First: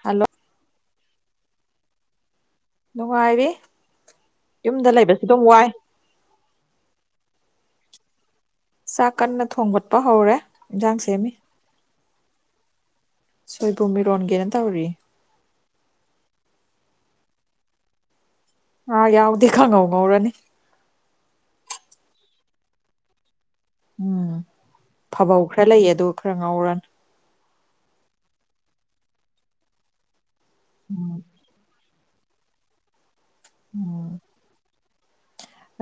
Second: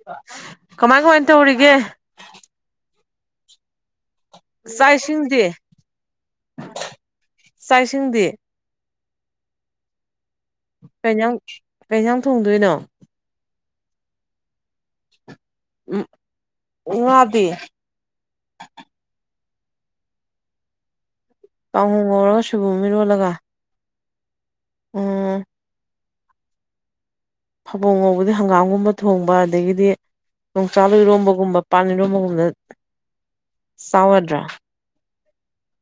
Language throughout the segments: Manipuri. ꯍꯜꯂꯣ ꯀꯃꯥꯏ ꯀꯃꯥꯏꯟ ꯇꯧꯔꯤꯒꯦ ꯅꯨꯡꯉꯥꯏꯔꯤ ꯌꯨꯝꯗ ꯆꯥꯛ ꯂꯩꯕꯁꯤ ꯗꯨꯝ ꯏꯁꯤꯡꯗꯤ ꯋꯥꯏ ꯆꯥꯛ ꯏꯁꯤꯡꯗꯤ ꯆꯥꯛ ꯀꯟꯅ ꯊꯣꯡꯒꯠꯄ ꯍꯧꯔꯦ ꯏꯟꯖꯥꯡ ꯁꯦꯝꯃꯤ ꯀꯩꯏꯟꯖꯥꯡ ꯀꯩ ꯏꯟꯖꯥꯡ ꯊꯣꯡꯗꯣꯏꯅꯣ ꯁꯣꯏꯕꯨꯝ ꯏꯔꯣꯟꯒꯦꯅ ꯇꯧꯔꯤ ꯎꯝ ꯉꯥꯗꯤ ꯉꯥ ꯌꯥꯎꯗ‌ꯦ ꯀꯪꯉꯧ ꯉꯧꯔꯅꯤ ꯀꯥꯡꯉ‌ꯣ ꯉꯧꯔꯒ ꯁꯣꯏꯕꯨꯝ ꯑꯝ ꯏꯔꯣꯜꯂꯒ ꯎꯝ ꯎꯝ ꯐꯕꯧ ꯈꯔ ꯂꯩꯌꯦ ꯑꯗꯨ ꯈꯔ ꯉꯥꯎꯔꯅꯤ ꯐꯕꯣꯡ ꯉꯧꯕꯗꯤ ꯍꯪꯒꯥꯝꯒꯨꯝꯕ ꯊꯣꯡꯕ ꯑꯗꯒꯤꯗꯤ ꯌꯣꯡꯆꯥꯛ ꯑꯝ ꯏꯔꯣꯝꯕꯒꯨꯝꯕ ꯄꯥꯟ ꯏꯔ‌ꯣꯝꯕꯒꯨꯝꯕꯗ ꯆꯥꯎ ꯌꯥꯗ꯭ꯔꯥ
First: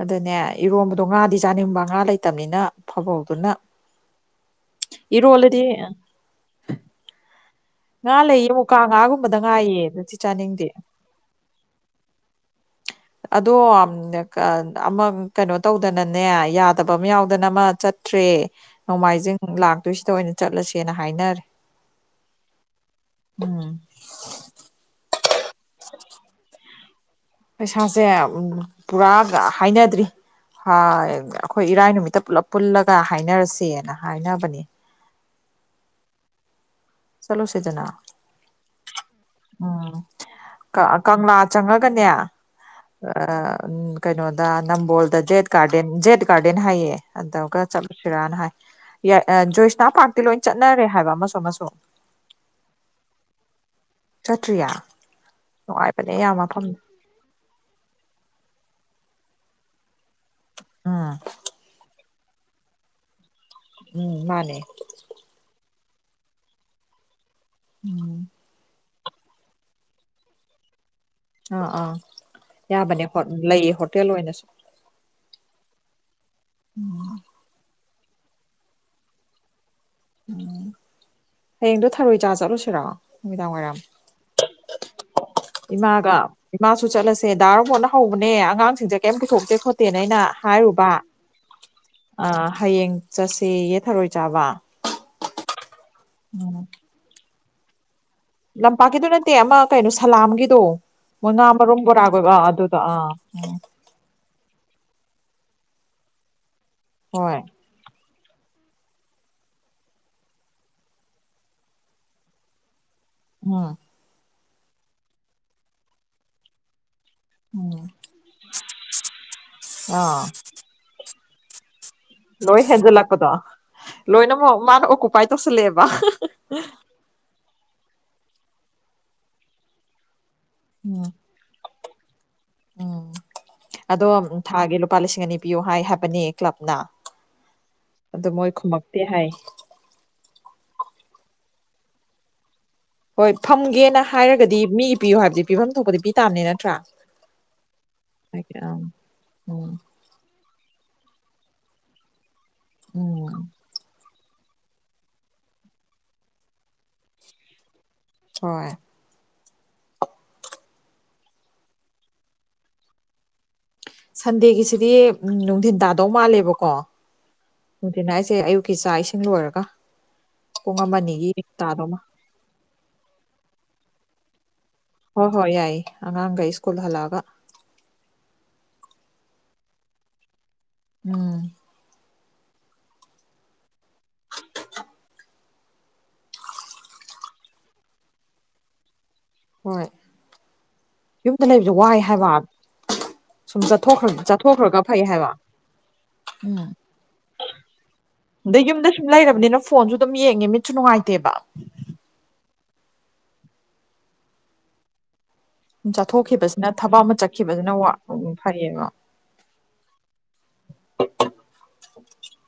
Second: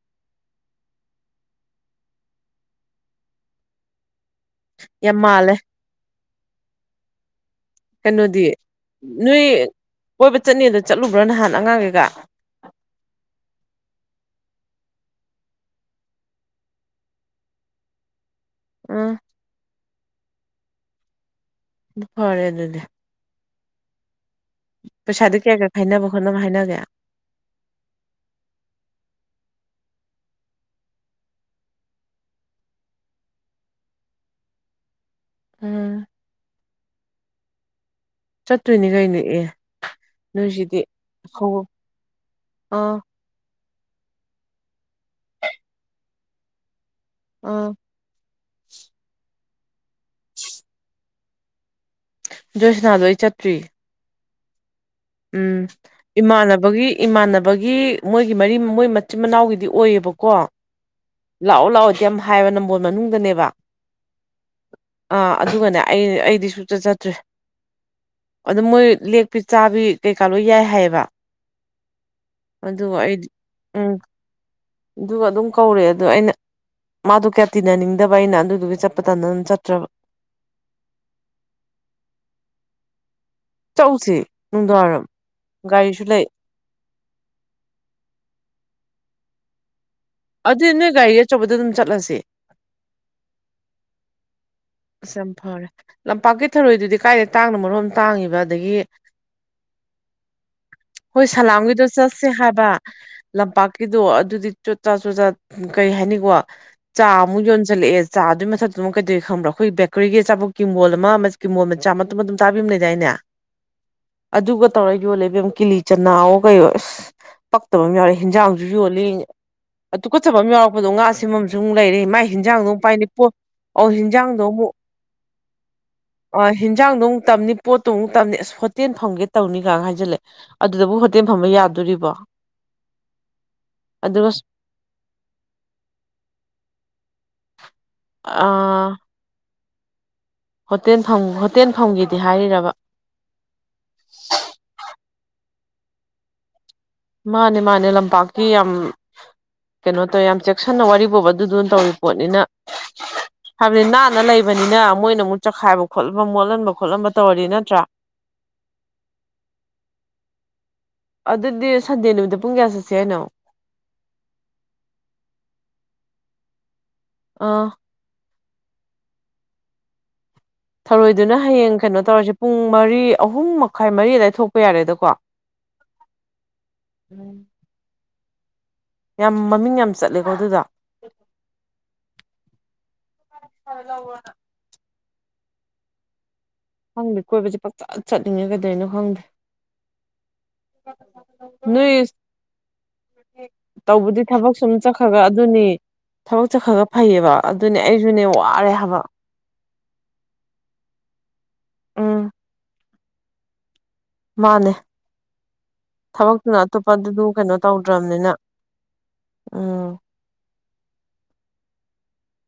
ꯑꯗꯨꯅꯦ ꯏꯔꯣꯝꯕꯗꯣ ꯉꯥꯗꯤ ꯆꯥꯅꯤꯡꯕ ꯉꯥ ꯂꯩꯇꯝꯅꯤꯅ ꯐꯕꯧꯗꯨꯅ ꯌꯥꯝ ꯃꯥꯜꯂꯦ ꯏꯔ‌ꯣꯜꯂꯗꯤ ꯑꯥ ꯉꯥ ꯀꯩꯅꯣꯗꯤ ꯂꯩꯌꯦ ꯃꯨꯀꯥ ꯉꯥꯒꯨꯝꯕꯗ ꯅꯣꯏ ꯉꯥꯏꯌꯦ ꯑꯗꯨꯗꯤ ꯀꯣꯏꯕ ꯆꯥꯅꯤꯡꯗꯦ ꯆꯠꯅꯤꯗ‌ꯣ ꯆꯠꯂꯨꯕ꯭ꯔꯥ ꯅꯍꯥꯟ ꯑꯉꯥꯡꯈꯩꯒ ꯑꯗꯣ ꯑꯃ ꯀꯩꯅꯣ ꯇꯧꯗꯅꯅꯦ ꯌꯥꯗꯕ ꯑꯃ ꯌꯥꯎꯗꯅ ꯑꯃ ꯆꯠ ꯇ꯭ꯔꯦ ꯎꯝ ꯅꯣꯡꯃꯥꯏꯖꯤꯡ ꯂꯥꯛꯇꯣꯏꯁꯤꯗ ꯑꯣꯏꯅ ꯆꯠꯂꯁꯦꯅ ꯍꯥꯏꯅꯔꯦ ꯐꯔꯦ ꯑꯗꯨꯗꯤ ꯎꯝ ꯄꯩꯁꯥꯗꯤ ꯀꯌꯥ ꯀꯌꯥ ꯈꯥꯏꯅꯕ ꯈꯣꯠꯅꯕ ꯍꯥꯏꯅꯒꯦ ꯄꯩꯁꯥꯁꯦ ꯄꯨꯔꯥ ꯍꯥꯏꯅꯗ꯭ꯔꯤ ꯍ ꯑꯩꯈꯣꯏ ꯏꯔꯥꯏ ꯅꯨꯃꯤꯠꯇ ꯄꯨꯜꯂꯞ ꯄꯨꯜꯂꯒ ꯍꯥꯏꯅꯔꯁꯦꯅ ꯍꯥꯏꯅꯕꯅꯦ ꯎꯝ ꯆꯠꯂꯨꯁ‌ꯦꯗꯅꯥ ꯆꯠꯇꯣꯏꯅꯤ ꯀꯩꯅꯣ ꯑꯦ ꯎꯝ ꯅꯣꯏꯁꯤꯗꯤ ꯀ ꯀꯪꯂꯥ ꯍꯧ ꯆꯪꯉꯒꯅꯦ ꯑꯥ ꯑꯥ ꯎꯝ ꯀꯩꯅꯣꯗ ꯅꯝꯕꯣꯜꯗ ꯖꯦꯠ ꯒꯥꯔꯗꯦꯟ ꯖꯦꯠ ꯒꯥꯔꯗꯦꯟ ꯍꯥꯏꯌꯦ ꯑꯗꯒ ꯑꯥ ꯆꯠꯂ ꯁꯤꯔꯥꯅ ꯍꯥꯏ ꯌ ꯖꯣꯏꯁꯅꯥ ꯄꯥꯔꯛꯇꯤ ꯂꯣꯏ ꯆꯠꯅꯔꯦ ꯍꯥꯏꯕ ꯑꯃꯁꯨ ꯑꯃꯁꯨ ꯖꯣꯏꯁꯅꯥꯗꯣ ꯑꯩ ꯆꯠꯇ꯭ꯔꯤ ꯆꯇ꯭ꯔꯤꯌꯥ ꯎꯝ ꯏꯃꯥꯟꯅꯕꯒꯤ ꯏꯃꯥꯟꯅꯕꯒꯤ ꯃꯣꯏꯒꯤ ꯃꯔꯤ ꯃꯣꯏ ꯃꯆꯤꯟ ꯃꯅꯥꯎꯒꯤꯗꯤ ꯑꯣꯏꯌꯦꯕꯀꯣ ꯎꯝ ꯂꯥꯛꯑꯣ ꯂꯥꯛꯑꯣꯗꯤ ꯌꯥꯝ ꯍꯥꯏꯕ ꯅꯝꯕꯣꯜ ꯃꯅꯨꯡꯗꯅꯦꯕ ꯎꯝ ꯃꯥꯅꯦ ꯑꯥ ꯑꯗꯨꯒꯅꯦ ꯑꯩ ꯑꯩꯗꯤ ꯁꯨꯡꯆꯠ ꯆꯠꯇ꯭ꯔꯦ ꯎꯝ ꯑꯗꯨ ꯃꯣꯏ ꯂꯦꯛ ꯄꯤꯆꯥꯕꯤ ꯀꯩꯀꯥ ꯂꯣꯏ ꯌꯥꯏ ꯍꯥꯏꯌꯦꯕ ꯑꯥ ꯑꯥ ꯑꯗꯨꯒ ꯌꯥꯕꯅꯦ ꯑꯩꯗꯤ ꯂꯩꯌꯦ ꯎꯝ ꯍꯣꯇꯦꯜ ꯑꯣꯏꯅꯁꯨ ꯑꯗꯨꯒ ꯑꯗꯨꯝ ꯀꯧꯔꯦ ꯑꯗꯣ ꯑꯩꯅ ꯃꯥꯗꯣ ꯀꯌꯥ ꯇꯤꯟꯅꯅꯤꯡꯗꯦ ꯗꯕ ꯑꯩꯅ ꯑꯗꯨꯗꯨꯒꯤ ꯆꯠꯄ ꯇꯟꯗꯅ ꯑꯗꯨꯝ ꯆꯠꯇ꯭ꯔꯕ ꯍꯌꯦꯡꯗꯣ ꯊꯔꯣꯏ ꯆꯥ ꯆꯠꯂꯨꯁꯤꯔꯣ ꯅꯨꯃꯤꯗꯥꯡ ꯋꯥꯏꯔꯝ ꯁꯦ ꯅꯨꯡꯗꯥꯡꯋꯥꯏꯔꯝ ꯒꯥꯔꯤꯁꯨ ꯏꯃꯥꯒ ꯂꯩ ꯏꯃꯥꯁꯨ ꯆꯠꯂꯁꯦ ꯗꯥꯔꯝ ꯍꯣꯠꯅ ꯍꯧꯕꯅꯦ ꯑꯉꯥꯡꯁꯤꯡꯁꯦ ꯀꯩꯝ ꯄꯨꯊꯣꯛꯇꯦ ꯈꯣꯠꯇꯦꯅ ꯑꯩꯅ ꯑꯗꯨꯗꯤ ꯍꯥꯏꯔꯨꯕ ꯅꯣꯏ ꯒꯥꯔꯤ ꯑꯆꯧꯕꯗ ꯑꯗꯨꯝ ꯆꯠꯂꯁꯤ ꯍꯌꯦꯡ ꯆꯠꯁꯦꯌꯦ ꯊꯔꯣꯏ ꯆꯥꯕ ꯑꯁ ꯌꯥꯝ ꯐꯔꯦ ꯂꯝꯄꯥꯛꯀꯤ ꯊꯧꯔꯣꯏꯗꯨꯗꯤ ꯀꯥꯏꯗ ꯇꯥꯡꯅ ꯃꯔꯣꯝ ꯇꯥꯡꯉꯤꯕ ꯑꯗꯒꯤ ꯂꯝꯄꯥꯛꯀꯤꯗ‌ꯣ ꯅꯠꯇꯦ ꯑꯃ ꯀꯩꯅꯣ ꯁꯂꯥꯝꯒꯤꯗꯣ ꯍꯣꯏ ꯃꯣꯏ ꯉꯥ ꯃꯔꯨꯝ ꯁꯂꯥꯝꯒꯤꯗꯣ ꯕꯣꯔꯥꯒ ꯑꯣꯏꯕ ꯑꯗꯨꯗꯣ ꯑꯥ ꯎꯝ ꯒꯤꯗꯣ ꯑꯗꯨꯗꯤ ꯆꯣꯠꯆꯥ ꯆꯣꯠꯆꯥ ꯀꯩ ꯍꯥꯏꯅꯤꯀꯣ ꯍꯣꯏ ꯆꯥꯃꯨꯛ ꯌꯣꯟ ꯆꯠꯂꯛꯑꯦ ꯆꯥꯗꯨꯒꯤ ꯃꯊꯛꯇꯃꯨꯛ ꯀꯩꯗꯩ ꯈꯪꯕ꯭ꯔ‌ꯥ ꯑꯩꯈꯣꯏ ꯕꯦꯀꯔꯤꯒꯤ ꯑꯆꯥꯄ‌ꯣꯠ ꯀꯤꯡꯕꯣꯜ ꯑꯃ ꯀꯤꯡꯕꯣꯜ ꯃꯆꯥ ꯃꯇꯨꯝ ꯃꯇꯨꯝ ꯇꯥꯕꯤꯝ ꯂꯩꯗꯥꯏꯅꯦ ꯎꯝ ꯑꯗꯨꯒ ꯇꯧꯔ ꯌꯣꯜꯂ‌ꯦ ꯏꯕꯦꯝ ꯀꯤꯂꯤ ꯆꯅꯥꯑꯣ ꯀꯩꯑꯣ ꯏꯁ ꯎꯝ ꯄꯛꯇꯕ ꯑꯃ ꯌꯥꯎꯔ‌ꯦ ꯍ‌ꯦꯟꯖꯥꯡꯁꯨ ꯌꯣꯜꯂꯤ ꯑ ꯑꯥ ꯇꯨꯀꯨꯠꯆꯕꯝ ꯌꯥꯎꯔꯛꯄꯗꯣ ꯉꯥꯥ ꯁ‌ꯦꯝꯕꯝꯁꯨꯃꯨꯛ ꯂꯩꯔꯤ ꯂꯣꯏ ꯍꯦꯟꯖꯜꯂꯛꯄꯗꯣ ꯍꯤꯟꯖꯥꯡꯗꯣ ꯂꯣꯏꯅꯃꯛ ꯃꯥꯅ ꯑꯣꯀꯨꯄꯥꯏ ꯇꯧꯁꯜꯂꯛꯑꯦꯕ ꯑ ꯍꯤꯟꯖꯥꯡꯗꯣ ꯑꯃꯨꯛ ꯇꯝꯅꯤ ꯄꯣꯠꯇꯨ ꯑꯃꯨꯛ ꯇꯝꯅꯤ ꯑꯁ ꯍꯣꯇꯦꯜ ꯐꯪꯒꯦ ꯇꯧꯅꯤꯒꯥꯏ ꯍꯥꯏꯖꯜꯂꯦ ꯑꯗꯨꯗꯕꯨ ꯎꯝ ꯍꯣꯇꯦꯜ ꯐꯝꯕ ꯌꯥꯗꯣꯔꯤꯕꯣ ꯎꯝ ꯑꯗꯣ ꯑꯗꯨꯒ ꯊꯥꯒꯤ ꯂꯨꯄꯥ ꯂꯤꯁꯤꯡ ꯑꯅꯤ ꯄꯤꯌꯣ ꯍꯥꯏ ꯍꯥꯏꯕꯅꯦ ꯀ꯭ꯂꯕꯅ ꯑꯗꯣ ꯃꯣꯏ ꯑ ꯈꯨꯝꯃꯛꯇꯦ ꯍꯥꯏ ꯍꯣꯇꯦꯜ ꯐꯝ ꯍꯣꯇꯦꯜ ꯐꯝꯒꯦꯗꯤ ꯍꯥꯏꯔꯤꯔꯕ ꯍꯣꯏ ꯐꯝꯒꯦꯅ ꯍꯥꯏꯔꯒꯗꯤ ꯃꯤꯒꯤ ꯄꯤꯌꯨ ꯍꯥꯏꯕꯗꯤ ꯄꯤꯐꯝ ꯊꯣꯛꯄꯗꯤ ꯄꯤ ꯇꯥꯕꯅꯦ ꯅꯠꯇ꯭ꯔꯥ ꯃꯥꯅꯦ ꯃꯥꯅꯦ ꯂꯝꯄꯥꯛꯇꯤ ꯌꯥꯝ ꯎꯝ ꯎꯝ ꯀꯩꯅꯣ ꯇꯧꯋꯦ ꯌꯥꯝ ꯉꯥꯛꯁꯟꯅ ꯋꯥꯔꯤ ꯕꯣꯕ ꯑꯗꯨꯗꯨꯅ ꯇꯧꯔꯤ ꯄꯣꯠꯅꯤꯅ ꯍꯥꯏꯕꯅꯤ ꯥꯂꯩꯕꯅꯤꯅ ꯃꯣꯏꯅ ꯑꯃꯨꯛ ꯆꯈꯥꯏꯕ ꯈꯣꯠꯂꯝꯕ ꯃꯣꯠꯍꯟꯕ ꯈꯣꯠꯍꯟꯕ ꯇꯧꯔꯗꯤ ꯅꯠꯇ꯭ꯔꯥ ꯍꯣꯏ ꯑꯗꯨꯗꯤ ꯁꯟꯗꯦ ꯅꯨꯃꯤꯠꯇ ꯄꯨꯡ ꯀꯌꯥ ꯆꯠꯁꯦ ꯍꯥꯏꯅꯣ ꯁꯟꯗꯦꯒꯤꯁꯤꯗꯤ ꯅꯨꯡꯊꯤꯟ ꯇꯥꯗꯧ ꯃꯥꯜꯂꯦꯕꯀꯣ ꯑꯥ ꯅꯨꯡꯊꯤꯅ ꯍꯥꯏꯁꯦ ꯑꯌꯨꯛꯀꯤ ꯆꯥꯛ ꯏꯁꯤꯡ ꯂꯣꯏꯔꯒ ꯄꯨꯡ ꯑꯃ ꯑꯅꯤꯒꯤ ꯊꯧꯔꯣꯏꯗꯨꯅ ꯍꯌꯦꯡ ꯇꯥꯗꯧꯃ ꯀꯩꯅꯣ ꯇꯧꯔꯁꯦ ꯄꯨꯡ ꯃꯔꯤ ꯑꯍꯨꯝ ꯃꯈꯥꯏ ꯃꯔꯤ ꯑꯗꯨꯋꯥꯏ ꯊꯣꯛꯄ ꯌꯥꯔꯦꯗ ꯍꯣꯏ ꯍꯣꯏ ꯌꯥꯏꯌꯦ ꯑꯉꯥꯡꯈꯩ ꯁ꯭ꯀꯨꯜ ꯍꯜꯂꯛꯑꯒ ꯌꯥꯝ ꯃꯃꯤꯡ ꯌꯥꯝ ꯆꯠꯂꯦꯀꯣ ꯑꯗꯨꯗꯣ ꯎꯝ ꯔ ꯂꯧꯧꯕꯅ [unintelligible] ꯈꯪꯗꯦ ꯀꯣꯏꯕꯕꯁꯦ ꯄꯪꯆꯠ ꯆꯠꯅꯤꯡꯉꯦ ꯀꯩꯗꯧꯏꯅꯣ ꯈꯪꯗꯦ ꯍꯣꯏ ꯌꯨꯝꯗ ꯂꯩꯕꯁꯦ ꯋꯥꯏ ꯅꯣꯏ ꯍꯥꯏꯕ ꯁꯨꯝ ꯇꯧꯕꯗꯤ ꯊꯕꯛ ꯁꯨꯝ ꯆꯠꯊꯣꯛꯈ꯭ꯔꯒ ꯐꯩ ꯆꯠꯈ꯭ꯔꯒ ꯍꯥꯏꯕ ꯑꯗꯨꯅꯤ ꯊꯕꯛ ꯎꯝ ꯆꯠꯈ꯭ꯔꯒ ꯐꯩꯌꯦꯕ ꯑꯗꯨꯅꯦ ꯑꯩꯁꯨꯅꯦ ꯑꯗꯩ ꯋꯥꯔꯦ ꯌꯨꯝꯗ ꯍꯥꯏꯕ ꯁꯨꯝ ꯂꯩꯔꯕꯅꯤꯅ ꯐꯣꯟꯁꯨ ꯑꯗꯨꯝ ꯌꯦꯡꯉꯦ ꯃꯤꯠꯁꯨ ꯅꯨꯡꯉꯥꯏꯇꯦꯕ ꯎꯝ ꯃꯥꯅꯦ ꯁꯨꯝ ꯊꯕꯛꯇꯨꯅ ꯆꯠꯊꯣꯛꯈꯤꯕꯁꯤꯅ ꯑꯇꯣꯞꯄ ꯊꯕꯛ ꯑꯃ ꯑꯗꯨꯗꯨ ꯀꯩꯅꯣ ꯆꯠꯈꯤꯕꯁꯤꯅ ꯋꯥ ꯇꯧꯗ꯭ꯔꯕꯅꯤꯅ ꯎꯝ, ꯐꯩꯌꯦꯕ ꯎꯝ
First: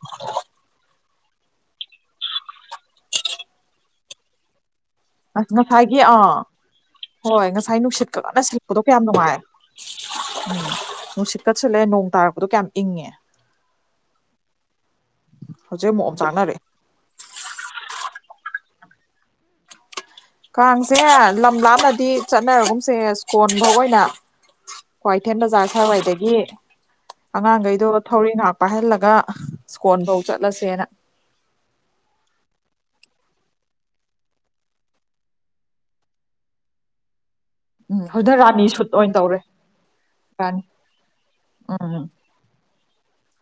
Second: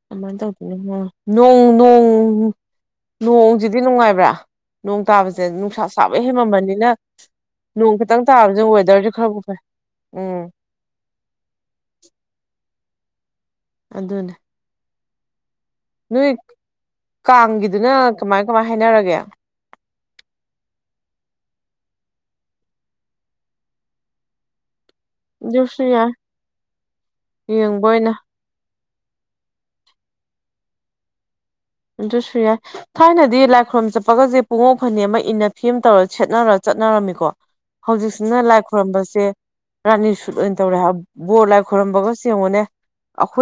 ꯑꯗꯨꯃꯥꯏꯅ ꯇꯧꯗꯅ ꯅꯣꯡ ꯅꯣꯡ ꯅꯣꯡꯁꯤꯗꯤ ꯅꯨꯡꯉꯥꯏꯕ꯭ꯔꯥ ꯅꯣꯡ ꯇꯥꯕꯁꯦ ꯑꯁ ꯅꯨꯡꯁꯥ ꯉꯁꯥꯏꯒꯤ ꯁꯥꯕ ꯑꯥ ꯍꯦꯟꯃꯟꯕꯅꯤꯅ ꯍꯣꯏ ꯉꯁꯥꯏ ꯅꯣꯡ ꯈꯤꯇꯪ ꯇꯥꯕꯁꯦ ꯋꯦꯗꯔꯁꯦ ꯈꯔꯕꯨ ꯐꯩ ꯎꯝ ꯅꯨꯡꯁꯤꯠꯀꯠꯁꯤꯜꯂꯦ ꯅꯣꯡ ꯇꯥꯔꯛꯄꯗꯣ ꯀꯌꯥꯝ ꯏꯪꯉꯤ ꯑꯗꯨꯅꯦ ꯑꯃꯨꯛ ꯑꯣꯝ ꯅꯣꯏ ꯆꯥꯛꯅꯔꯦ ꯀꯥꯡꯒꯤꯗꯨꯅ ꯀꯃꯥꯏ ꯀꯃꯥꯏ ꯍꯥꯏꯅꯔꯒꯦ ꯀꯥꯡꯁꯦ ꯂꯝ ꯂꯥꯞꯅꯗꯤ ꯆꯠꯅꯔꯒꯨꯝꯁꯦ ꯁꯀꯣꯟꯕꯧ ꯑꯣꯏꯅ ꯀ꯭ꯋꯥꯏꯊꯦꯟ ꯕꯖꯔ ꯑꯗꯨꯁꯨ ꯌꯥꯏ ꯁꯋꯥꯏꯋꯥꯏꯗꯒꯤ ꯑꯉꯥꯡꯈꯩꯗꯣ ꯌꯦꯡꯕ ꯑꯣꯏꯅ ꯊꯧꯔꯤ ꯉꯥꯛ ꯄꯥꯏꯍꯜꯂꯒ ꯁꯀꯣꯟꯐꯧ ꯆꯠꯂꯁꯦꯅ ꯑꯗꯨꯁꯨꯌꯥꯏ ꯊꯥꯏꯅꯗꯤ ꯂꯥꯏꯈꯨꯔꯨꯝ ꯆꯠꯄꯒꯁꯦ ꯄꯨꯡꯉꯧ ꯐꯅꯦꯛ ꯑꯃ ꯏꯟꯅ ꯐꯤꯝ ꯇꯧꯔ ꯁꯦꯠꯅꯔ ꯆꯠꯅꯔꯝꯃꯤꯀꯣ ꯎꯝ ꯍꯧꯖꯤꯛꯅ ꯍꯧꯖꯤꯛꯁꯤꯅ ꯂꯥꯏ ꯔꯥꯅꯤ ꯁꯨꯠ ꯑꯣꯏꯅ ꯈꯣꯏꯔꯝꯕꯁꯦ ꯇꯧꯔꯦ ꯔꯥꯅꯤ ꯁꯨꯠ ꯑꯣꯏꯅ ꯔꯥꯅꯤ ꯇꯧꯔꯦ ꯍꯥꯏ ꯕꯣꯔ ꯂꯥꯏ ꯎꯝ ꯈꯣꯏꯔꯝꯕꯒꯁꯦ ꯌꯦꯉꯨꯅꯦ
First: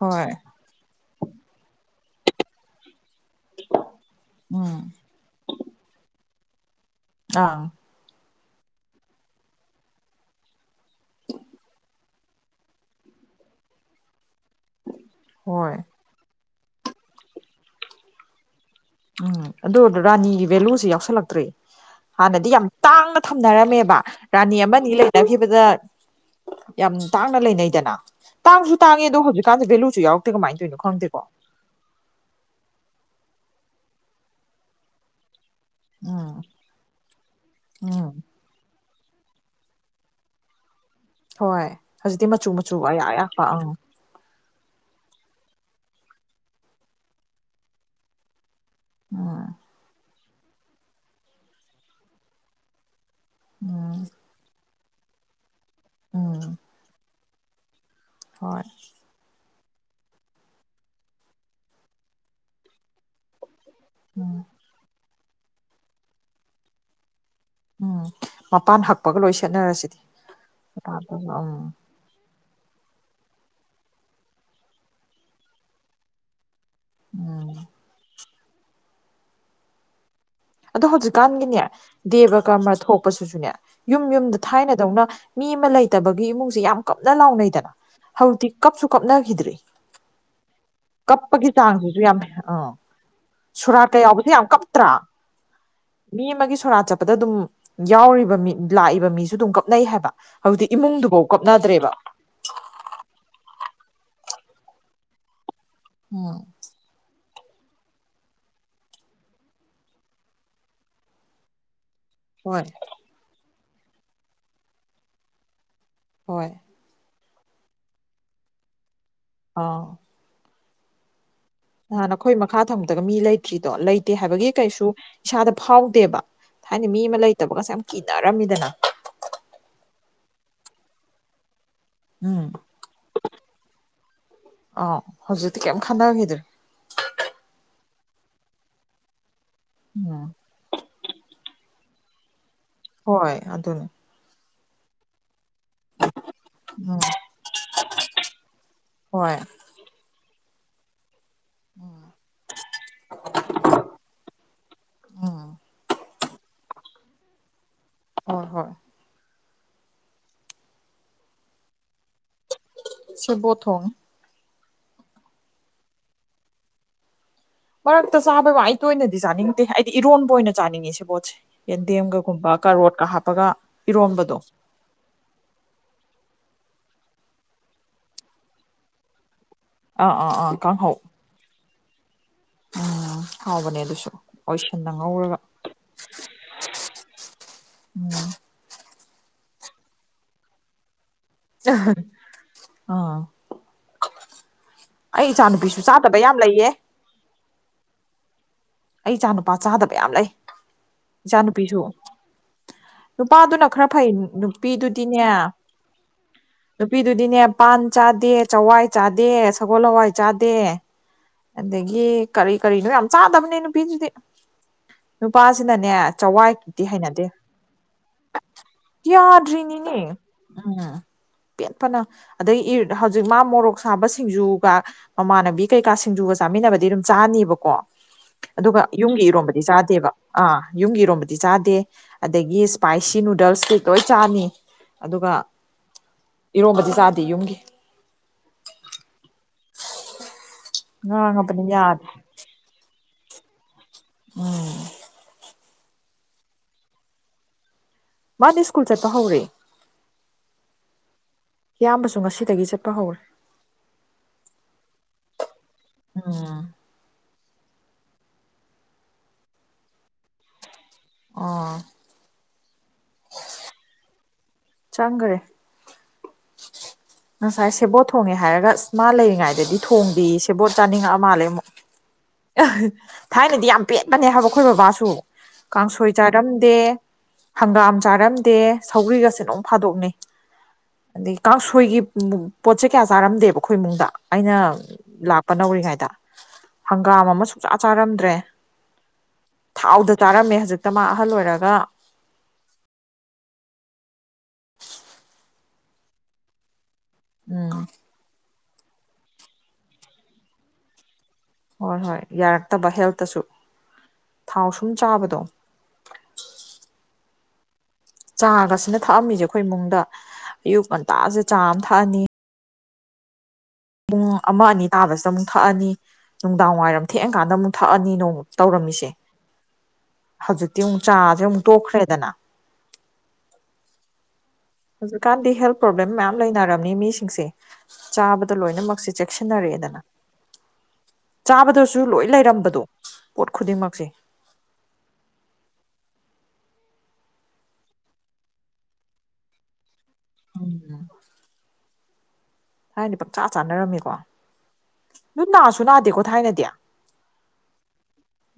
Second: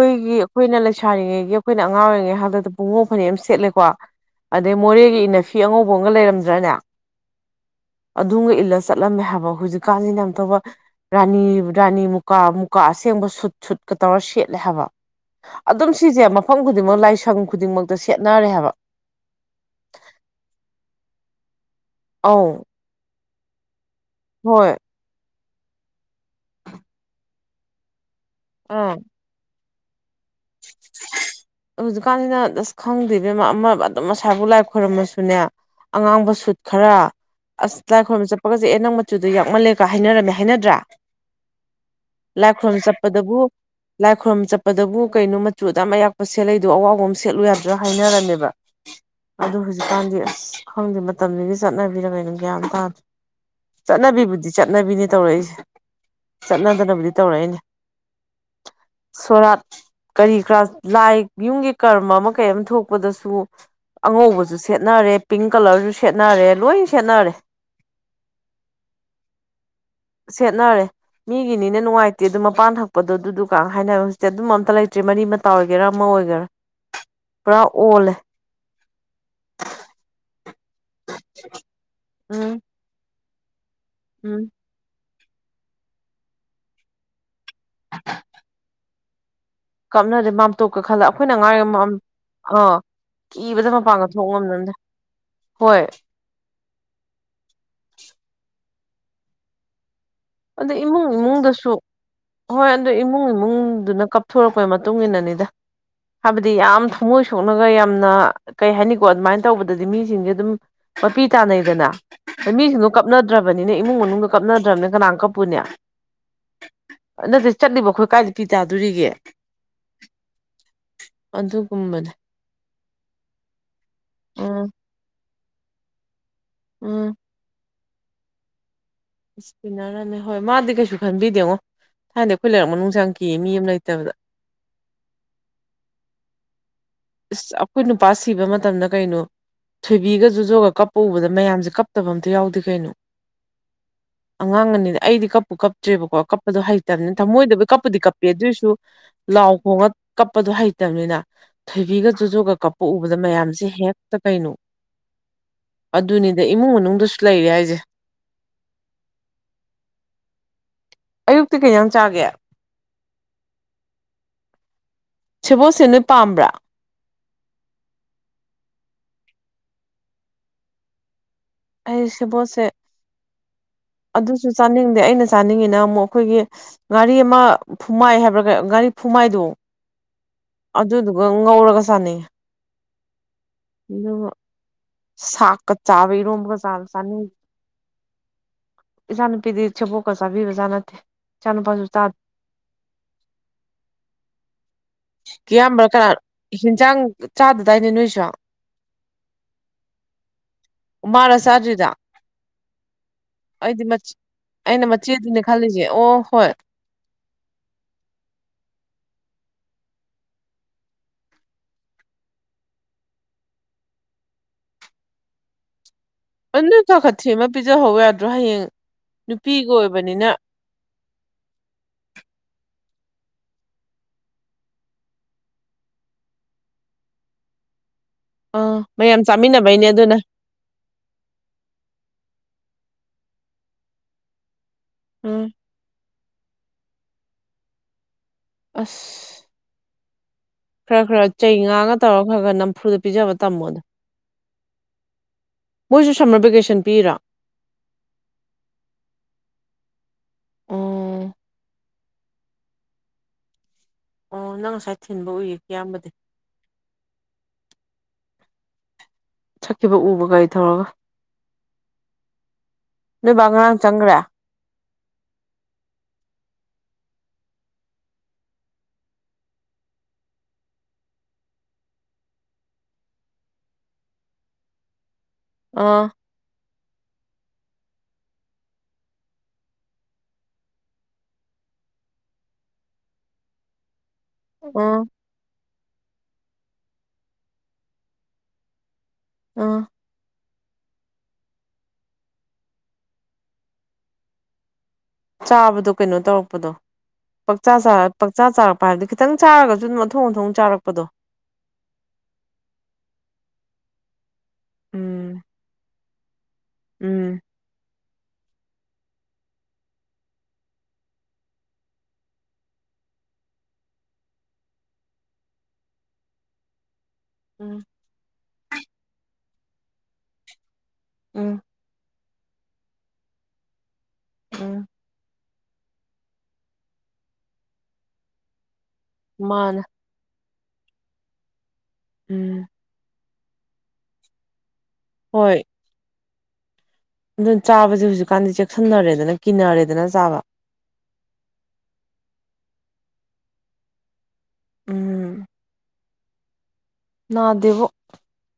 ꯍꯣꯏ ꯑꯩꯈꯣꯏꯅ ꯂꯩꯁꯥꯔꯤꯉꯩꯒꯤ ꯑꯩꯈꯣꯏꯅ ꯑꯉꯥꯡ ꯑꯣꯏꯔꯤꯉꯩ ꯍꯥꯛꯇꯛꯇ ꯄꯨꯡꯉꯧꯐꯅꯦꯛ ꯑꯃ ꯁꯦꯠꯂꯦꯀꯣ ꯑꯗꯩ ꯎꯝ ꯃꯣꯔꯦꯒꯤ ꯏꯅꯐ ꯐꯤ ꯑꯉꯧꯕ ꯑꯃꯒ ꯂꯩꯔꯝꯗ꯭ꯔꯅꯦ ꯑꯥ ꯑꯗꯨꯒ ꯏꯜꯂ ꯆꯠꯂꯝꯃꯦ ꯍꯥꯏꯕ ꯍꯧꯖꯤꯛꯀꯥꯟꯁꯤꯅ ꯑꯝꯇꯣꯏꯕ ꯔꯥꯅꯤ ꯔꯥꯅꯤ ꯃꯨꯀꯥ ꯃꯨꯀꯥ ꯑꯁꯦꯡꯕ ꯁꯨꯠ ꯁꯨꯠ ꯀ ꯇꯧꯔ ꯁꯦꯠꯂꯦ ꯍꯥꯏꯕ ꯍꯣꯏ ꯑꯗꯨꯝ ꯁꯤꯁꯦ ꯃꯐꯝ ꯈꯨꯗꯤꯡꯃꯛ ꯂꯥꯏꯁꯪ ꯈꯨꯗꯤꯡꯃꯛꯇ ꯁꯦꯠꯅꯔꯦ ꯍꯥꯏꯕ ꯎꯝ ꯑꯗꯨ ꯔꯥꯅꯤꯒꯤ ꯚꯦꯂꯨꯁꯦ ꯌꯥꯎꯁꯜꯂꯛꯇ꯭ꯔꯦ ꯍꯥꯟꯅꯗꯤ ꯑꯧ ꯌꯥꯝ ꯇꯥꯡꯅ ꯊꯝꯅꯔꯝꯃꯦꯕ ꯔꯥꯅꯤ ꯍꯣꯏ ꯑꯃꯅꯤ ꯂꯩ ꯈꯤꯕꯗ ꯌꯥꯝ ꯇꯥꯡꯅ ꯂꯩꯅꯩꯗꯅ ꯇꯥꯡꯁꯨ ꯑꯥ ꯇꯥꯡꯉꯤ ꯑꯗꯣ ꯍꯧꯖꯤꯛ ꯀꯥꯟꯗ ꯕꯦꯂꯨꯁꯨ ꯌꯥꯎꯔꯛꯇꯦ ꯀꯃꯥꯏꯅ ꯇꯧꯏꯅꯣ ꯈꯪꯗꯦꯀꯣ ꯍꯧꯖꯤꯛꯀꯥꯟꯁꯤꯅ ꯑꯁ ꯈꯪꯗꯦꯗꯅ ꯑꯃ ꯑꯗꯨꯝ ꯃꯁꯥꯏꯕꯨ ꯂꯥꯏ ꯈꯣꯏꯔꯝꯃꯁꯨꯅꯦ ꯑꯉꯥꯡꯕ ꯎꯝ ꯁꯨꯠ ꯈꯔ ꯑꯁ ꯎꯝ ꯂꯥꯏꯈꯣꯏꯔꯝꯕ ꯆꯠꯄꯒꯁꯦ ꯑꯦ ꯅꯪ ꯃꯠ ꯆꯨꯗ ꯌꯥꯛꯃꯜꯂꯦꯒ ꯍꯥꯏꯅꯔꯝꯃꯦ ꯍꯥꯏꯅꯗ꯭ꯔꯥ ꯍꯣꯏ ꯍꯧꯖꯤꯛꯇꯤ ꯃꯆꯨ ꯂꯥꯏ ꯃꯆꯨ ꯈꯣꯏꯔꯝ ꯑꯌꯥꯛ ꯑꯌꯥꯛꯄ ꯆꯠꯄꯗꯕꯨ ꯑꯪ ꯂꯥꯏ ꯈꯣꯏꯔꯨꯝ ꯆꯠꯄꯗꯕꯨ ꯀꯩꯅꯣ ꯃꯆꯨ ꯑꯗꯥꯝ ꯑꯌꯥꯛꯄ ꯁꯦꯠꯂꯛꯏꯗꯣ ꯑꯋꯥꯎꯕ ꯑꯃ ꯁꯦꯠꯂꯨ ꯌꯥꯗ꯭ꯔꯥ ꯍꯥꯏꯅꯔꯝꯃꯦꯕ ꯎꯝ ꯑꯗꯨ ꯍꯨꯖꯤꯛꯀꯥꯟꯗꯤ ꯑꯁ ꯈꯪꯗꯦ ꯃꯇꯝꯗꯨꯒꯤ ꯆꯠꯅꯕꯤꯔ ꯀꯩꯅꯣ ꯂꯒ꯭ꯌꯥꯟ ꯇꯥꯗ꯭ꯔꯦ ꯎꯝ ꯆꯠꯅꯕꯤꯕꯨꯗꯤ ꯆꯠꯅꯕꯤꯅꯦ ꯇꯧꯔꯛꯏꯁꯦ ꯎꯝ ꯆꯠꯅꯗꯅꯕꯨꯗꯤ ꯇꯧꯔꯛꯏꯅꯦ ꯍꯣꯏ ꯁꯣꯔꯥꯠ ꯀꯔꯤ ꯀꯔꯥꯁ ꯂꯥꯏ ꯌꯨꯝꯒꯤ ꯀꯔꯃ ꯑꯃ ꯀꯩ ꯑꯃ ꯊꯣꯛꯄꯗꯁꯨ ꯑꯉꯧꯕꯁꯨ ꯁꯦꯠꯅꯔꯦ ꯄꯤꯡ ꯀꯂꯔꯁꯨ ꯁꯦꯠꯅꯔꯦ ꯂꯣꯏ ꯁꯦꯠꯅꯔꯦ ꯎꯝ ꯃꯄꯥꯟ ꯍꯛꯄꯒ ꯂꯣꯏ ꯁꯦꯠꯅꯔꯁꯤꯗꯤ ꯁꯦꯠꯅꯔꯦ ꯎꯝ ꯃꯤꯒꯤꯅꯤꯅ ꯅꯨꯡꯉꯥꯏ ꯇꯤ ꯑꯗꯨ ꯃꯄꯥꯟ ꯍꯛꯄꯗꯣ ꯑꯗꯨꯗꯨꯗꯨꯀꯥ ꯍꯥꯏꯅꯕ ꯍꯧꯖꯤꯛꯇꯤ ꯑꯗꯨꯝ ꯑꯝꯇ ꯂꯩꯇ꯭ꯔꯦ ꯃꯔꯤ ꯃꯇꯥ ꯑꯣꯏꯒꯦꯔꯥ ꯑꯃ ꯑꯣꯏꯒꯦꯔꯥ ꯎꯝ ꯄꯨꯔ ꯑꯣꯜꯂꯦ ꯑꯗꯣ ꯍꯧꯖꯤꯛꯀꯥꯟꯒꯤꯅꯦ ꯗꯦꯕ ꯎꯝ ꯀꯔꯃ ꯊꯣꯛꯄꯁꯤꯁꯨꯅꯦ ꯌꯨꯝ ꯌꯨꯝꯗ ꯎꯝ ꯊꯥꯏꯅ ꯗꯧꯅ ꯃꯤ ꯑꯃ ꯂꯩꯇꯕꯒꯤ ꯏꯃꯨꯡꯁꯦ ꯌꯥꯝ ꯀꯞꯅ ꯂꯥꯎꯅꯩꯗꯅ ꯍꯧꯖꯤꯛ ꯀꯞꯁꯨ ꯀꯞꯅꯈꯤꯗ꯭ꯔꯤ ꯀꯞꯅꯗꯔꯦ ꯃꯥꯝꯇꯣꯛꯀ ꯈꯜꯂ ꯑꯩꯈꯣꯏꯅ ꯑꯉꯥꯡ ꯀꯞꯄꯒꯤ ꯑꯣꯏꯔꯤꯉꯩ ꯃꯝ ꯆꯥꯡꯁꯤꯁꯨ ꯌꯥꯝ ꯑꯥ ꯀꯤꯕꯗ ꯁꯣꯔꯥꯠꯀ ꯃꯄꯥꯟꯒ ꯊꯣꯛ ꯌꯥꯎꯕꯁꯦ ꯌꯥꯝ ꯉꯝꯗꯥꯃꯤꯗ ꯀꯞꯇ꯭ꯔꯥ ꯍꯣꯏ ꯃꯤ ꯑꯃꯒꯤ ꯁꯣꯔꯥꯠ ꯆꯠꯄꯗ ꯑꯗꯨꯝ ꯌꯥꯎꯔꯤꯕ ꯃꯤ ꯂꯥꯛꯏꯕ ꯃꯤꯁꯨ ꯑꯗꯨꯝ ꯀꯞꯅꯩ ꯍꯥꯏꯕ ꯍꯧꯖꯤꯇꯤ ꯑꯗ ꯏꯃꯨꯡ ꯏꯃꯨꯡꯗꯨꯐꯥꯎ ꯏꯃꯨꯡꯗꯁꯨ ꯀꯞꯅꯗ꯭ꯔꯦꯕ ꯍꯣꯏ ꯑꯗꯨ ꯏꯃꯨꯡ ꯏꯃꯨꯡꯗꯨꯅ ꯀꯞꯊꯣꯔꯛꯄꯩ ꯃꯇꯨꯡ ꯏꯟꯅꯅꯤꯗ ꯎꯝ ꯍꯥꯏꯕꯗꯤ ꯌꯥꯝ ꯊꯨꯡꯃꯣꯏ ꯁꯣꯛꯅꯒ ꯌꯥꯝꯅ ꯀꯩ ꯍꯥꯏꯅꯤꯀꯣ ꯑꯗꯨꯃꯥꯏꯅ ꯇꯧꯕꯗꯗꯤ ꯃꯤꯁꯤꯡꯁꯦ ꯑꯗꯨꯝ ꯃꯄꯤ ꯇꯥꯟꯅꯩꯗꯅ ꯗꯩꯩ ꯍꯣꯏ ꯃꯤꯁꯤꯡꯗꯣ ꯀꯞꯅꯗ꯭ꯔꯕꯅꯤꯅꯦ ꯏꯃꯨꯡ ꯃꯅꯨꯡꯗ ꯀꯞꯅꯗ꯭ꯔꯕꯅꯤ ꯀꯅꯥꯅ ꯀꯞꯄꯨꯅꯤ ꯍꯣꯏ ꯅꯠꯇꯦ ꯆꯠꯂꯤꯕ ꯑꯩꯈꯣꯏ ꯀꯥꯏꯗ ꯄꯤ ꯇꯥꯗꯣꯔꯤꯒꯦ ꯑ ꯑꯗꯨ ꯅꯍꯥꯟ ꯅꯈꯣꯏ ꯃꯈꯥ ꯊꯡꯕꯥꯗꯒ ꯃꯤ ꯂꯩꯇ꯭ꯔꯤꯗꯣ ꯂꯩꯇꯦ ꯍꯥꯏꯕꯒꯤ ꯎꯝ ꯀꯩꯁꯨ ꯏꯁꯥꯗ ꯐꯥꯎꯗꯦꯕ ꯊꯥꯏꯟꯗꯤ ꯃꯤ ꯎꯝ ꯑꯃ ꯂꯩꯇꯕꯒꯁꯦ ꯌꯥꯝ ꯀꯤꯅꯔꯝꯃꯤꯗꯅ ꯏꯁꯄꯤꯟꯅꯔꯅꯦ ꯍꯣꯏ ꯃꯥꯗꯤ ꯀꯩꯁꯨ ꯈꯟꯕꯤꯗꯦꯉꯣ ꯊꯥꯏꯟꯗꯤ ꯎꯝ ꯑꯩꯈꯣꯏ ꯂꯩꯔꯛ ꯃꯅꯨꯡ ꯆꯪ ꯀꯤꯌꯦ ꯃꯤ ꯑꯃ ꯂꯩꯇꯕꯗ ꯑ ꯍꯧꯖꯤꯛꯇꯤ ꯀꯩꯝ ꯈꯟꯅꯈꯤꯗ꯭ꯔꯦ ꯏꯁ ꯑꯩꯈꯣꯏ ꯅꯨꯄꯥ ꯁꯤꯕ ꯃꯇꯝꯗ ꯀꯩꯅꯣ ꯎꯝ ꯊꯣꯏꯕꯤꯒ ꯨꯖꯣꯖꯣꯒ ꯀꯞ ꯄꯨꯕꯗ ꯃꯌꯥꯝꯁꯦ ꯀꯞꯇꯕ ꯑꯝꯇ ꯌꯥꯎꯗꯦ ꯀꯩꯅꯣ ꯍꯣꯏ ꯑꯗꯨꯅꯦ ꯑꯉꯥꯡ ꯑꯅꯤꯗ ꯑꯩꯗꯤ ꯀꯥꯞ꯫ ꯀꯞꯇ꯭ꯔꯦꯕꯀꯣ ꯀꯞꯄꯗꯣ ꯎꯝ ꯍꯩꯇꯕꯅꯤꯅ ꯊꯃꯣꯏꯗꯕꯨ ꯀꯞꯄꯨꯗꯤ ꯀꯞꯄꯦ ꯑꯗꯨꯑꯣꯏꯁꯨ ꯍꯣꯏ ꯂꯥꯎ ꯈꯣꯡꯉ꯫ ꯀꯞꯄꯗꯣ ꯍꯩꯇꯕꯅꯤꯅ꯫ ꯊꯣꯏꯕꯤꯒ ꯖꯣꯖꯣꯒ ꯀꯞꯄ ꯎꯕꯗ ꯃꯌꯥꯝꯁꯦ ꯍꯦꯛꯇ ꯀꯩꯅꯣ꯫ ꯎꯝ ꯑꯗꯨꯅꯤꯗ ꯏꯃꯨꯡ ꯃꯅꯨꯡꯗꯁꯨ ꯂꯩꯔꯦ ꯍꯥꯏꯁꯦ꯫ ꯍꯣꯏ ꯍꯣꯏ꯫ ꯑꯌꯨꯛꯇ ꯀꯩ ꯏꯟꯁꯥꯡꯆꯥꯒꯦ꯫ ꯁꯦꯕꯣꯠ ꯊꯣꯡꯉꯦ ꯁꯦꯕꯣꯠꯁꯦ ꯅꯣꯏ ꯄꯥꯝꯕ꯭ꯔꯥ ꯃꯔꯛꯇ ꯆꯥꯕꯩ ꯋꯥ ꯑꯩ ꯇꯣꯏꯅꯗꯤ ꯆꯥꯅꯤꯡꯇꯦ ꯑꯩꯗꯤ ꯏꯔꯣꯟꯕ ꯑꯣꯏꯅ ꯆꯥꯅꯤꯡꯉꯤ ꯁꯦꯕꯣꯠꯁꯦ ꯑꯩ ꯌꯦꯟꯗꯦꯝꯒꯒꯨꯝꯕ ꯁꯦꯕꯣꯠꯁꯦ ꯀꯥꯔꯣꯠꯀ ꯍꯥꯞꯄꯒ ꯏꯔꯣꯟꯕꯗꯣ ꯑꯗꯨꯁꯨ ꯆꯥꯅꯤꯡꯗꯦ ꯑꯩꯅ ꯆꯥꯅꯤꯡꯉꯤꯅ ꯑꯃꯨꯛ ꯑꯩꯈꯣꯏꯒꯤ ꯉꯥꯔꯤ ꯑꯃ ꯐꯨꯃꯥꯏ ꯍꯥꯏꯕ꯭ꯔꯒ ꯉꯥꯔꯤ ꯐꯨꯃꯥꯏꯗꯣ ꯑ ꯑ ꯑ ꯑꯗꯨꯗꯨꯒ ꯉꯧꯔꯒ ꯁꯥꯟꯅꯩ꯫ ꯑꯣ ꯍꯥꯎꯕꯅꯦ ꯑꯗꯨꯁꯨ ꯑꯣꯏꯁꯤꯟꯗ ꯉꯧꯔꯒ꯫ ꯀꯥꯞꯇ ꯍꯥꯞꯄ ꯏꯔꯣꯟꯕꯒ ꯆꯥꯕꯗꯨ ꯆꯥꯅꯤꯡ ꯎꯝ꯫ ꯏꯆꯥ ꯅꯨꯄꯤꯗꯤ ꯁꯦꯕꯣꯠꯀ ꯆꯥꯕꯤꯕꯖꯠꯅꯥꯠꯇꯦ꯫ ꯑꯥ꯫ ꯑꯩ ꯏꯆꯥꯅꯨꯄꯤꯁꯨ ꯀꯤꯌꯥꯝꯕ꯭ꯔꯥ ꯆꯥꯗꯕ ꯀꯅꯅꯣ ꯌꯥꯝ ꯂꯩꯌꯦ ꯌꯦꯟꯖꯥꯡ ꯆꯥꯗꯗꯥꯏꯅꯦ ꯅꯣꯏꯁꯣ꯫ ꯑꯩ ꯏꯆꯥ ꯅꯨꯨꯄꯥ ꯆꯥꯗꯕ ꯌꯥꯝ ꯂꯩ ꯃꯥꯔ ꯏꯆꯥ ꯅꯨꯨꯄꯤꯁꯨ꯫ ꯆꯥꯗ꯭ꯔꯤꯗꯣ ꯅꯨꯄꯥꯗꯨꯅ ꯑꯩꯗꯤ ꯈꯔ ꯐꯩ ꯃꯆꯦ ꯑꯩꯅ ꯅꯨꯄꯤꯗꯨꯗꯤꯅꯦ꯫ ꯃꯆꯦꯗꯨꯅꯦ ꯈꯜꯂꯤꯁꯦ ꯑꯣ ꯍꯣꯏ ꯅꯨꯄꯤꯗꯨꯗꯤꯅꯦ ꯄꯥꯟ ꯆꯥꯗꯦ ꯆꯋꯥꯏ ꯆꯥꯗꯦ ꯁꯒꯣꯜ ꯍꯋꯥꯏ ꯆꯥꯗꯦ꯫ ꯑꯗꯒꯤ ꯀꯔꯤ ꯀꯔꯤꯅꯣ ꯌꯥꯝ ꯆꯥꯗꯕꯅꯦ ꯅꯨꯄꯤꯗꯨꯗꯤ ꯅꯨꯄꯥꯁꯤꯅꯅꯦ꯫ ꯆꯋꯥꯏ ꯑꯗꯨ ꯀꯗꯤ ꯈꯔ ꯈꯔ ꯍꯩꯅꯗꯦ ꯊꯦꯝꯃ ꯄꯤꯖꯍꯧꯕ ꯌꯥꯗ꯭ꯔꯣ ꯍꯌꯦꯡ ꯅꯨꯄꯤꯒ ꯌꯥꯗ꯭ꯔꯤꯅꯤꯅꯦ꯫ ꯑꯣꯏꯕꯅꯤꯅ ꯎꯝ꯫ ꯄꯦꯠ ꯐꯅ ꯑꯗꯩ ꯍꯧꯖꯤꯛ ꯃꯥ ꯃꯣꯔꯣꯛ ꯁꯥꯕ ꯁꯤꯡꯖꯨꯒ ꯃꯃꯥꯟꯅꯕꯤ ꯀꯩ꯫ ꯀꯥ ꯁꯤꯡꯖꯨꯒ ꯆꯥꯃꯤꯟꯅꯕꯗꯤ ꯑꯗꯨꯝ ꯆꯥꯅꯤꯕꯀꯣ ꯑꯥ ꯑꯗꯨꯒ ꯃꯌꯥꯝ ꯌꯨꯝꯒꯤ ꯏꯔꯣꯝꯕꯗꯤ ꯆꯥꯃꯤꯟꯅꯕꯩꯅꯦ ꯆꯥꯗꯦꯕ ꯑꯗꯨꯅ ꯑꯥ꯫ ꯌꯨꯝꯒꯤꯏꯔꯣꯝꯕꯗꯤ ꯆꯥꯗꯦ ꯑꯗꯒꯤ ꯏꯁꯄꯥꯏꯁꯤ ꯅꯨꯗꯜꯁ ꯇꯤ ꯂꯣꯏ ꯆꯥꯅꯤ꯫ ꯑꯗꯨꯒ ꯎꯝ ꯏꯔꯣꯝꯕꯗꯤ ꯆꯥꯗꯦ ꯌꯨꯝꯒꯤ꯫ ꯑꯁ ꯈꯔ ꯈꯔ ꯆꯩ ꯉꯥꯡꯉꯕꯅꯤ ꯉꯥꯡꯉꯥ ꯌꯥꯗꯦ ꯇꯧꯔꯛ꯫ ꯉꯥꯒ ꯅꯝꯐꯨꯗ ꯄꯤꯖꯕ ꯇꯝꯃꯣꯗ꯫ ꯎꯝ꯫ ꯃꯣꯏꯁꯨ ꯁꯝꯃꯔ ꯕꯦꯀꯦꯁꯟ ꯄꯤꯔꯤꯔꯥ꯫ ꯃꯗꯤ ꯁꯀꯨꯜ ꯆꯠꯄ ꯍꯧꯔꯦ꯫ ꯑꯣ ꯀꯤꯌꯥꯝꯕꯁꯨ ꯉꯁꯤꯗꯒꯤ ꯆꯠꯄ ꯍꯧꯔꯦ꯫ ꯑꯣ ꯅꯪ ꯉꯁꯥꯏ ꯊꯤꯟꯕ ꯎꯏꯌꯦ ꯀꯤꯌꯥꯝꯕꯗꯤ꯫ ꯎꯝ꯫ ꯆꯠꯈꯤꯕ ꯎꯕ ꯒꯥꯔꯤ ꯊꯧꯔꯒ꯫ ꯑꯣ꯫ ꯅꯣꯏ ꯕꯥ ꯉꯔꯥꯡ ꯆꯪꯒꯔꯦ꯫ ꯆꯪꯒꯔꯦ꯫ ꯉꯁꯥꯏ ꯁꯦꯕꯣꯠ ꯊꯣꯡꯉꯦ ꯍꯥꯏꯔꯒ ꯃꯥ ꯂꯩꯔꯤꯉꯩꯗꯗꯤ ꯊꯣꯡꯗꯦ ꯁꯦꯕꯣꯠ ꯆꯥꯅꯤꯡꯉꯛꯑ ꯃꯥꯜꯂꯦ ꯑꯃꯨꯛ꯫ ꯑ ꯊꯥꯏꯅꯗꯤ ꯌꯥꯝ ꯄꯦꯠꯄꯅꯦ ꯍꯥꯏꯕ ꯑꯩꯈꯣꯏ ꯕꯕꯥꯁꯨ ꯑꯥ ꯀꯥꯡꯁꯣꯏ ꯆꯥ꯫ ꯆꯥꯔꯝꯗꯦ ꯍꯪꯒꯥꯝ ꯆꯥꯔꯝꯗꯦ ꯁꯧ꯭ꯔꯤꯒꯁꯦ ꯅꯣꯡ ꯐꯥꯗꯣꯛꯅꯤ꯫ ꯑꯗꯒꯤ ꯀꯥꯡꯁꯣꯏꯒꯤ ꯄꯣꯠꯆꯩ ꯀꯌꯥ ꯆꯥꯔꯝꯗꯦꯕ ꯑꯩꯈꯣꯏ ꯏꯃꯨꯡꯗ꯫ ꯑꯩꯅ ꯑꯥ ꯂꯥꯛꯄ ꯅꯧꯔꯤꯉꯩꯗ ꯍꯪꯒꯥꯝ ꯑꯃ ꯁꯨꯡꯆꯥ ꯆꯥꯔꯝꯗ꯭ꯔꯦ꯫ ꯑ꯫ ꯊꯥꯎꯗ ꯇꯥꯔꯝꯃꯦ ꯍꯖꯤꯛꯇ ꯃꯥ ꯑꯍꯜ ꯑꯣꯏꯔꯒ꯫ ꯆꯥꯕꯗꯣ ꯀꯩꯅꯣ ꯇꯧꯔꯛꯄꯗꯣ ꯄꯪꯆꯥ ꯎꯝ ꯆꯥꯔ ꯄꯛꯆꯥ ꯆꯥꯔꯛ ꯍꯥꯏꯕꯗꯤ ꯈꯤꯇꯪ ꯆꯥꯔꯒꯁꯨ ꯑꯗꯨꯝ ꯑꯊꯣꯡ ꯑꯊꯣꯡ ꯆꯥꯔꯛꯄꯗꯣ ꯍꯣꯏ ꯍꯣꯏ ꯌꯥꯔꯛꯇꯕ ꯍꯦꯜꯠꯇꯁꯨ ꯊꯥꯎ ꯁꯨꯝ ꯆꯥꯕꯗꯣ ꯎꯝ ꯎꯝ ꯆꯥꯒꯁꯤꯅ ꯊꯛꯑꯝꯃꯤꯁꯦ ꯑꯩꯈꯣꯏ ꯏꯃꯨꯡꯗ ꯑꯌꯨꯛ ꯉꯟꯇꯥꯁꯦ ꯆꯥ ꯑꯃ ꯊꯛꯑꯅꯤ ꯄꯨꯡ ꯑꯃ ꯑꯅꯤ ꯇꯥꯕꯁꯤꯗ ꯑꯃꯨꯛ ꯊꯛꯑꯅꯤ ꯅꯨꯡꯗꯥꯡ ꯋꯥꯏꯔꯝ ꯊꯦꯡꯑꯀꯥꯟꯗ ꯑꯃꯨꯛ ꯎꯝ ꯊꯛꯑꯅꯤ ꯅꯣꯡꯃ ꯇꯧꯔꯝꯃꯤꯁꯦ ꯍꯧꯖꯤꯛꯇꯤ ꯑꯃꯨꯛ ꯆꯥꯁꯦ ꯎꯝ ꯑꯃꯨꯛ ꯇꯣꯛꯈ꯭ꯔꯦꯗꯅ꯫ ꯎꯝ꯫ ꯍꯧꯖꯤꯛꯀꯥꯟꯗꯤ ꯍꯦꯜ ꯄ꯭ꯔꯣꯕ꯭ꯂꯦꯝ ꯃꯌꯥꯝ ꯂꯩꯅꯔꯝꯅꯤ ꯃꯤꯁꯤꯡꯁꯦ ꯆꯥꯕꯗ ꯂꯣꯏꯅꯃꯛꯁꯦ ꯆꯦꯛ ꯃꯥꯅꯦ ꯁꯥꯟꯅꯔꯛꯑꯦꯗꯅ ꯆꯥꯕꯗꯁꯨ ꯂꯣꯏ ꯎꯝ ꯂꯩꯔꯝꯕꯗꯣ ꯄꯣꯠ ꯈꯨꯗꯤꯡꯃꯛꯁꯦ꯫ ꯍꯣꯏ꯫ ꯑꯗꯨꯅ ꯆꯥꯕꯁꯦ ꯍꯧꯖꯤꯛꯀꯥꯟꯗꯤ ꯆꯦꯛꯁꯤꯟꯅꯔꯦꯗꯅ ꯀꯤꯟꯅꯔꯦꯗꯅ ꯆꯥꯕ꯫ ꯎꯝ ꯊꯥꯏꯅ ꯄꯪꯆꯥ ꯆꯥꯅꯔꯝꯃꯤꯀꯣ ꯑꯗꯨꯝ ꯅꯥꯁꯨ ꯅꯥꯗꯦꯀꯣ ꯊꯥꯏꯅꯗꯤ ꯅꯥꯗꯦꯕꯣ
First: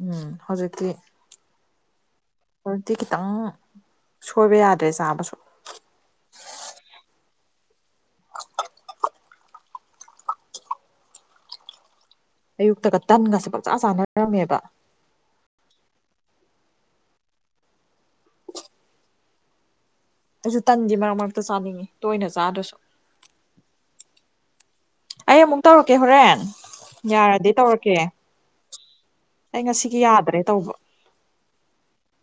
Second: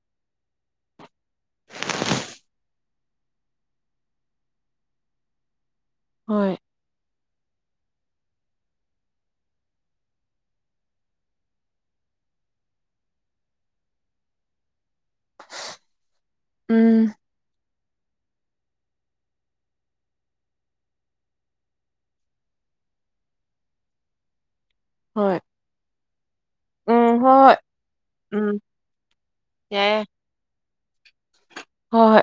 ꯎꯝ ꯍꯧꯖꯤꯛꯇꯤ ꯍꯧꯖꯤꯛꯇꯤ ꯈꯤꯇꯪ ꯁꯣꯏꯕ ꯌꯥꯗ꯭ꯔꯦ ꯆꯥꯕꯁꯨ ꯍꯣꯏ ꯑꯌꯨꯛꯇꯒ ꯇꯟꯒꯁꯦ ꯄꯥꯛꯆꯥꯥ ꯆꯥꯅꯔꯝꯃꯦꯕ ꯎꯝ ꯑꯩꯁꯨ ꯇꯟꯗꯤ ꯃꯔꯛ ꯃꯔꯛꯇ ꯆꯥꯅꯤꯡꯉꯤ ꯇꯣꯏꯅ ꯆꯥꯗ꯭ꯔꯁꯨ ꯑꯩ ꯍꯣꯏ ꯑꯃꯨꯛ ꯇꯧꯔꯛꯀꯦ ꯍꯣꯔꯦꯟ ꯎꯝ ꯍꯣꯏ ꯌꯥꯔꯗꯤ ꯍꯣꯏ ꯇꯧꯔꯛꯀꯦ ꯎꯝ ꯑꯩ ꯌꯥꯏ ꯉꯁꯤꯒꯤ ꯌꯥꯏ ꯌꯥꯗ꯭ꯔꯦ ꯇꯧꯕ ꯍꯣꯏ ꯍꯣꯏ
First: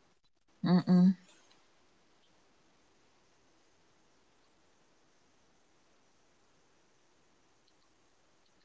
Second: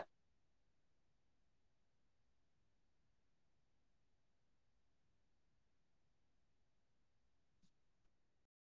ꯎꯝ ꯎꯝ